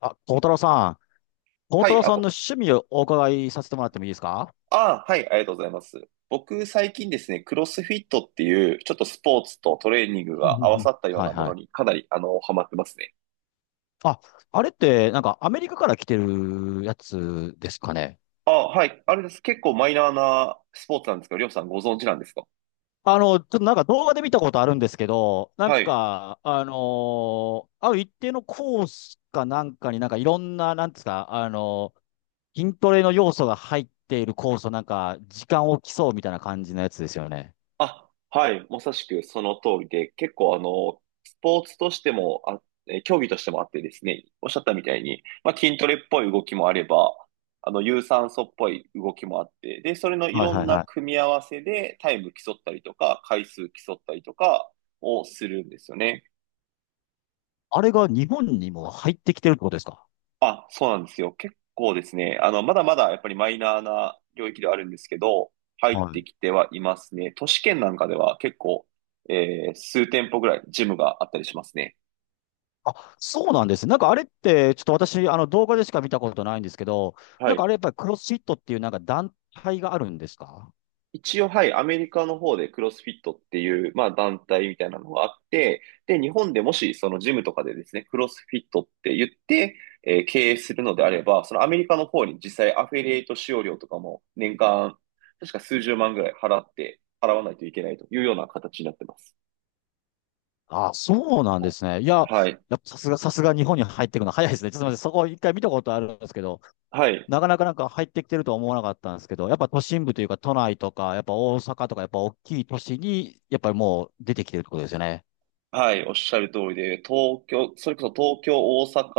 あ、孝太郎さん、孝は太い、郎さんの趣味をお伺いさせてもらってもいいですか？はい、ありがとうございます。僕、最近ですね、クロスフィットっていう、ちょっとスポーツとトレーニングうんうんが合うわさん。ったようはいなもはのい。にかなり、ハマってますね。あ、あれって、なんかアメリカから来てるやつですかね。あ、はい、あれです。結構マイナーなスポーツなんですけど、りょうさんご存知なんですか？ちょっとなんか動画で見たことあるんですけど、なんはい。か、ある一定のコースかなんかになんかいろんな、なんですか、筋トレの要素が入っているコースをなんか、時間を競うみたいな感じのやつですよね。あ、はい、まさしくその通りで、結構スポーツとしても競技としてもあってですね、おっしゃったみたいに、まあ、筋トレっぽい動きもあれば、有酸素っぽい動きもあって、で、それのいはいろんはいなはい。組み合わせでタイム競ったりとか、回数競ったりとかをするんですよね。あれが日本にも入ってきてるってことですか？あ、そうなんですよ。結構ですね、まだまだやっぱりマイナーな領域ではあるんですけど、入っはてい。きてはいますね。都市圏なんかでは結構、数店舗ぐらいジムがあったりしますね。あ、そうなんですね。なんかあれって、ちょっと私、あの動画でしか見たことないんですけど、はなんかあい。れやっぱりクロスフィットっていうなんか団体があるんですか？一応、はい、アメリカの方でクロスフィットっていう、まあ、団体みたいなのがあって、で、日本でもし、そのジムとかでですね、クロスフィットって言って、経営するのであれば、そのアメリカの方に実際アフィリエイト使用料とかも年間、確か数十万ぐらい払って、払わないといけないというような形になってます。あ、そうなんですね。いや、はい。やっぱさすが、さすが日本に入ってくるの早いですね。ちょっと待って、そこ一回見たことあるんですけど、はい。なかなかなんか入ってきてるとは思わなかったんですけど、やっぱ都心部というか都内とか、やっぱ大阪とか、やっぱ大きい都市に、やっぱりもう出てきてるってことですよね。はい。おっしゃる通りで、東京、それこそ東京、大阪、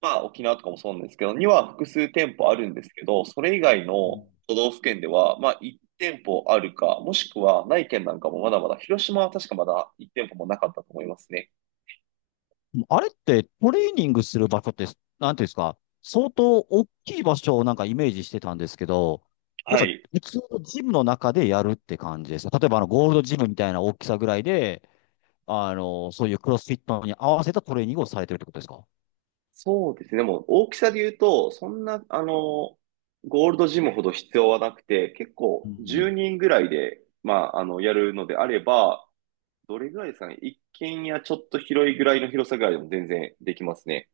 まあ、沖縄とかもそうなんですけど、には複数店舗あるんですけど、それ以外の都道府県では、まあ、1店舗あるか、もしくはない県なんかもまだまだ、広島は確かまだ1店舗もなかったと思いますね。あれってトレーニングする場所って、なんていうんですか、相当大きい場所をなんかイメージしてたんですけど、やっはぱい。普通のジムの中でやるって感じです。例えばあのゴールドジムみたいな大きさぐらいで、そういうクロスフィットに合わせたトレーニングをされてるってことですか？そうですね。もう大きさで言うと、そんな、ゴールドジムほど必要はなくて、結う構ん。10人ぐらいで、やるのであれば、どれぐらいですかね。一軒家ちょっと広いぐらいの広さぐらいでも全然できますね。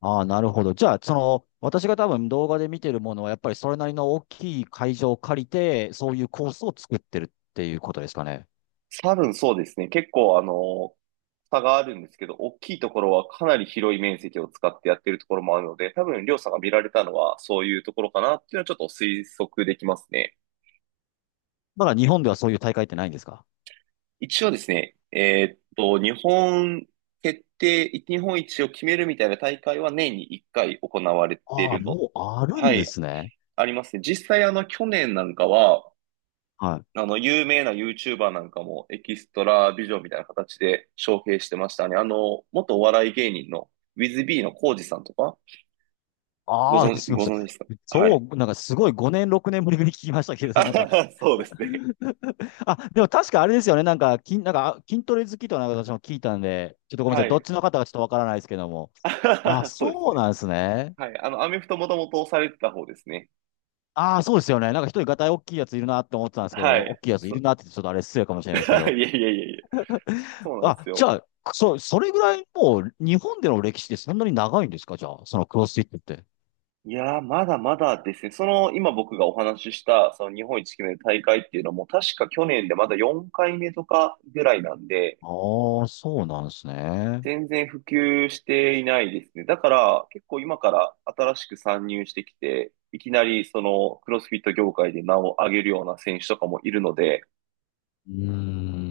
ああ、なるほど。じゃあ、私が多分動画で見てるものは、やっぱりそれなりの大きい会場を借りて、そういうコースを作ってるっていうことですかね。多分そうですね。結構差があるんですけど、大きいところはかなり広い面積を使ってやってるところもあるので、多分、りょうさんが見られたのはそういうところかなっていうのはちょっと推測できますね。まだ日本ではそういう大会ってないんですか？一応ですね、日本一を決めるみたいな大会は年に1回行われていああ、るの。もうあるはんでい、すね。ありますね。実際去年なんかは、はい。有名な YouTuber なんかもエキストラビジョンみたいな形で招聘してましたね。あの、元お笑い芸人の WithB のコウジさんとか、ああ、すみまごせん。存知ですか？はそい。う、なんかすごい5年、6年ぶりに聞きましたけ あど、なんはか、はそうですね。あ、でも確かあれですよね、なんか、筋、なんか、あ筋トレ好きとなんか私も聞いたんで、ちょっとごめんなさはい、どっい。ちの方がちょっとわからないですけども。あはあ、はそうですそうね。なんですね。はい。あの、アメフトもともとされてた方ですね。ああ、そうですよね。なんか一人ガタイ大きいやついるなって思ってたんですけはど、大い。きいやついるなってちょっとあれ失礼かもし れいないですけやど。いやいやいや。そうなんですあ、じよ。ゃあ、それぐらいもう日本での歴史ってそんなに長いんですか？じゃあ、そのクロスフィットって。いやー、まだまだですね。その、今僕がお話しした、その日本一決める大会っていうのも、確か去年でまだ4回目とかぐらいなんで、ああ、そうなんですね。全然普及していないですね。だから、結構今から新しく参入してきて、いきなりそのクロスフィット業界で名を上げるような選手とかもいるので、うー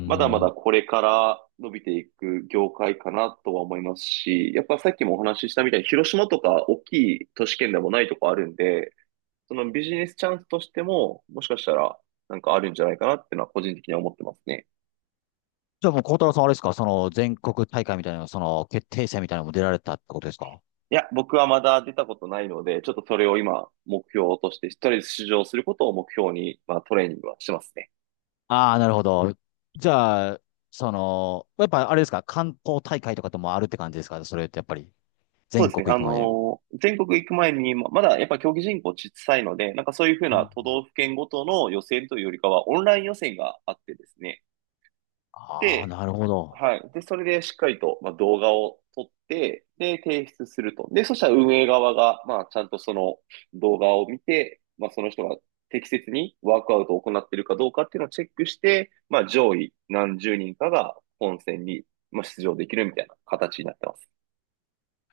まだまだん。これから伸びていく業界かなとは思いますし、やっぱさっきもお話ししたみたいに広島とか大きい都市圏でもないとこあるんで、そのビジネスチャンスとしても、もしかしたらなんかあるんじゃないかなっていうのは個人的には思ってますね。じゃあもう、孝太郎さんはあれですか、その全国大会みたいな、その決定戦みたいなのも出られたってことですか？いや、僕はまだ出たことないので、ちょっとそれを今目標として、とりあえず出場することを目標に、まあトレーニングはしてますね。ああー、なるほど。じゃあ、やっぱあれですか、関東大会とかともあるって感じですか？それってやっぱり、そう全ですね。国行くまでに。全国行く前に、まだやっぱ競技人口小さいので、なんかそういうふううなん。都道府県ごとの予選というよりかは、オンライン予選があってですね。ああ、で、なるほど。はい。で、それでしっかりと、まあ、動画を撮って、で、提出すると。で、そしたら運営側が、まあ、ちゃんとその動画を見て、まあ、その人が適切にワークアウトを行っているかどうかっていうのをチェックして、まあ、上位何十人かが本戦に、まあ、出場できるみたいな形になってます。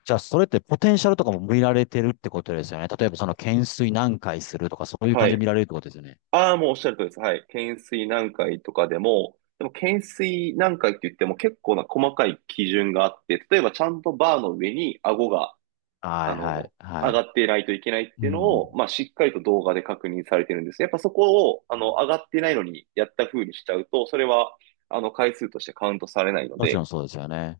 じゃあ、それってポテンシャルとかも見られてるってことですよね。例えば、懸垂何回するとか、そういうは感じでい。見られるってことですよね。ああ、もうおっしゃるとりです。はい。懸垂何回とかでも、でも懸垂何回って言っても結構な細かい基準があって、例えばちゃんとバーの上に顎が、はあい、はい、の、は上がい。っていないといけないっうていうのん。を、まあ、しっかりと動画で確認されてるんですね。やっぱそこを、うん。上がってないのにやった風にしちゃうと、それは、回数としてカウントされないのもちろんで、そうですよね。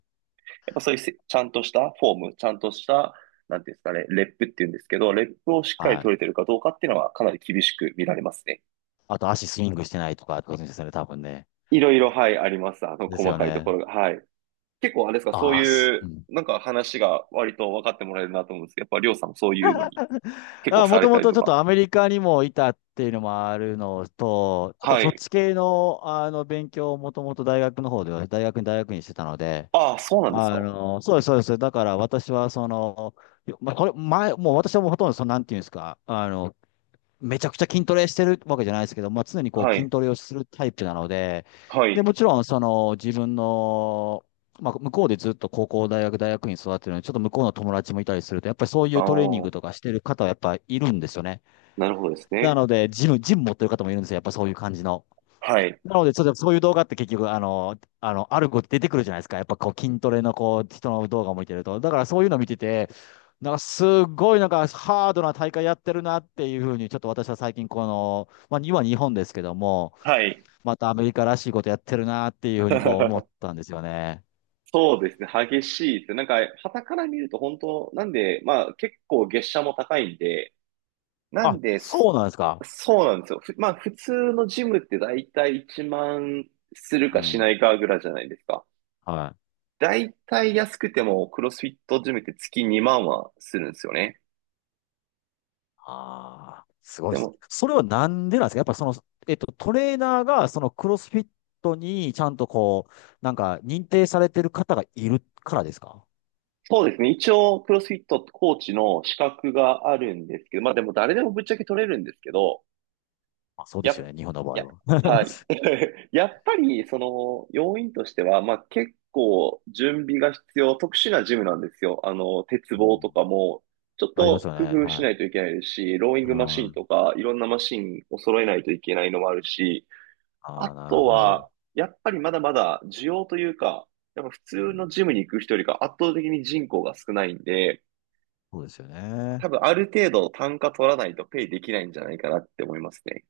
やっぱそういうちゃんとしたフォーム、ちゃんとした、なんていうんですかね、レップっていうんですけど、レップをしっかりはい。取れてるかどうかっていうのはかなり厳しく見られますね。あと、足スイングしてないとか、ってことですよね、多分ね。いろいろ、はい、あります。あの、です細よかいとこね。ろが。はい。結構、あれですか、そあうあ、すいうう、ん。なんか話が割と分かってもらえるなと思うんですけど、やっぱりょうさんもそういうのに結構あ、さもれとたもりととちょっか。とアメリカにもいたっていうのもあるのと、あとはそっい。ち系の、あの勉強をもともと大学の方では、大学に大学院してたので、ああ、そうなんですか。そうです、そうです。だから私はその、まあ、これ前、もう私はもうほとんどその、なんていうんですか、めちゃくちゃ筋トレしてるわけじゃないですけど、まあ、常にこうは筋い。トレをするタイプなので、はで、い。もちろん、その、自分の、まあ、向こうでずっと高校、大学、大学院育ってるので、ちょっと向こうの友達もいたりすると、やっぱりそういあうトレーニンあ、グとかしてる方はやっぱいるんですよね。なるほどですなね。ので、ジム持ってる方もいるんですよ。やっぱそういう感じの。はい。なので、ちょっとそういう動画って結局、ある子出てくるじゃないですか。やっぱこう筋トレのこう人の動画を見てると。だからそういうの見てて、なんかすごいなんかハードな大会やってるなっていうふうに、ちょっと私は最近この、まあ今日本ですけども、はい。またアメリカらしいことやってるなっていうふうにこう思っ たんですよね。そうですね。激しいですね。なんか、傍から見ると本当、なんで、まあ結構月謝も高いんで、なんあ、です、そうなんですか。そうなんですよ。まあ普通のジムって大体1万するうかしなん。いかぐらいじゃないですか。はい。だいたい安くてもクロスフィットジムって月2万はするんですよね。ああ、すごいでですね。も、それはなんでなんですか？やっぱその、トレーナーがそのクロスフィットにちゃんとこう、なんか認定されてる方がいるからですか？そうですね。一応、クロスフィットコーチの資格があるんですけど、まあでも誰でもぶっちゃけ取れるんですけど、あ、そうでやすよね。っ、日本の場や、合は。はい。やっぱり、その、要因としては、まあ結構準備が必要、特殊なジムなんですよ。あの、鉄う棒とん。かも、ちょっありますとよ工ね。夫はしい。ないといけないですし、ローイングマシあンとか、いろんなマシンを揃えないといけないのもあるし、ああ、なるとほは、ど。やっぱりまだまだ需要というか、やっぱ普通うん。のジムに行く人よりか圧倒的に人口が少ないんで、そうですよ多ね。分ある程度単価取らないとペイできないんじゃないかなって思いますね。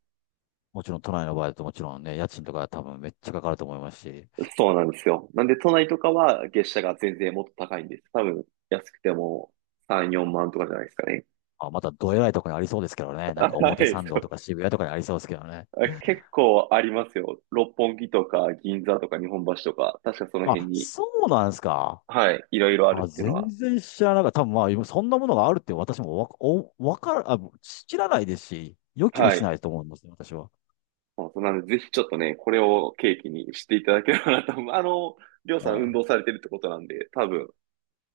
もちろん都内の場合だともちろんね、家賃とか多分めっちゃかかると思いますし、そうなんですよ。なんで都内とかは月謝が全然もっと高いんです。多分安くても3、4万とかじゃないですかね。あ、またどえらいとこにありそうですけどね。なんかは表い、参そ道とう。か渋谷とかにありそうですけどね。あ結構ありますよ。六本木とか銀座とか日本橋とか、確かその辺あ、に、そうなんですか。はい、いろいろあるあ、っていうの全は。然知らなかった。多分まあ、今そんなものがあるって私もわ、お、わから、あ、知らないですし、予期もはしい。ないと思うんですね、私は。そうそうなんで、ぜひちょっとね、これを契機にしていただければなと思う。あの、りょうさん運あ動あ。されてるってことなんで、多分、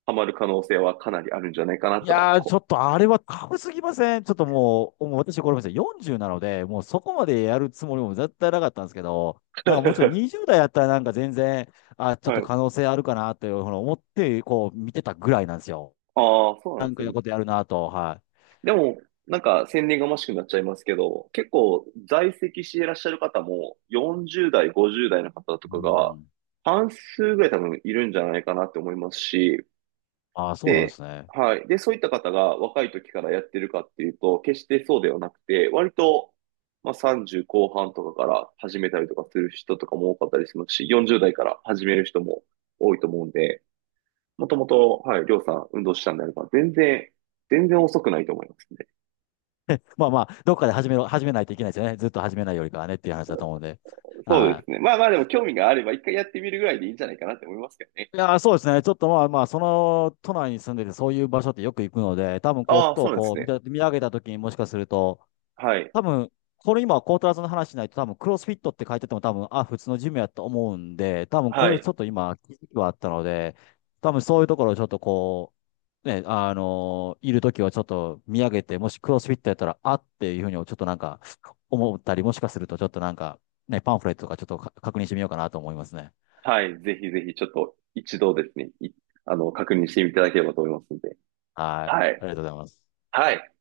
ハマる可能性はかなりあるんじゃないかないとは、やー、ちょっとあれはタすぎません。ちょっともう私これまで40なので、もうそこまでやるつもりも絶対なかったんですけど、なんかもうちろんう。20代やったらなんか全然、あ、ちょっはとい。可能性あるかなというふうに思って、こう見てたぐらいなんですよ。ああ、そうななんんですかいうね。ことやるなと、はでも、なんか、宣伝がましくなっちゃいますけど、結構、在籍していらっしゃる方も、40代、50代の方とい。うかが、ん。半数ぐらい多分いるんじゃないかなって思いますし、ああ、そうなんでで、すね。はい。で、そういった方が若い時からやってるかっていうと、決してそうではなくて、割と、まあ、30後半とかから始めたりとかする人とかも多かったりしますし、40代から始める人も多いと思うんで、もともと、はい、りょうさん運動したんであれば、全然、全然遅くないと思いますね。まあまあ、どっかで始めないといけないですよね。ずっと始めないよりかはねっていう話だと思うんで。そうではすね。まあまあでも興味があれば一回やってみるぐらいでいいんじゃないかなって思いますけどね。い。いやー、そうですね。ちょっとまあまあ、その都内に住んでて、そういう場所ってよく行くので、多分こう、あふあ、そとうなんですこう見ね。た、見上げた時にもしかすると、はい。多分、これ今、コートラーの話しないと、多分、クロスフィットって書いてても、多分、あ、普通のジムやと思うんで、多分、こはれちい。ょっと今、気づきはあったので、多分、そういうところをちょっとこう、ね、あのいるときはちょっと見上げて、もしクロスフィットやったら、あっていうふうに、ちょっとなんか、思ったり、もしかすると、ちょっとなんか、ね、パンフレットとかちょっとか確認してみようかなと思いますね。はい。ぜひぜひちょっと一度ですね、あの、確認していただければと思いますので。はい。はあい。りがとうございます。はい。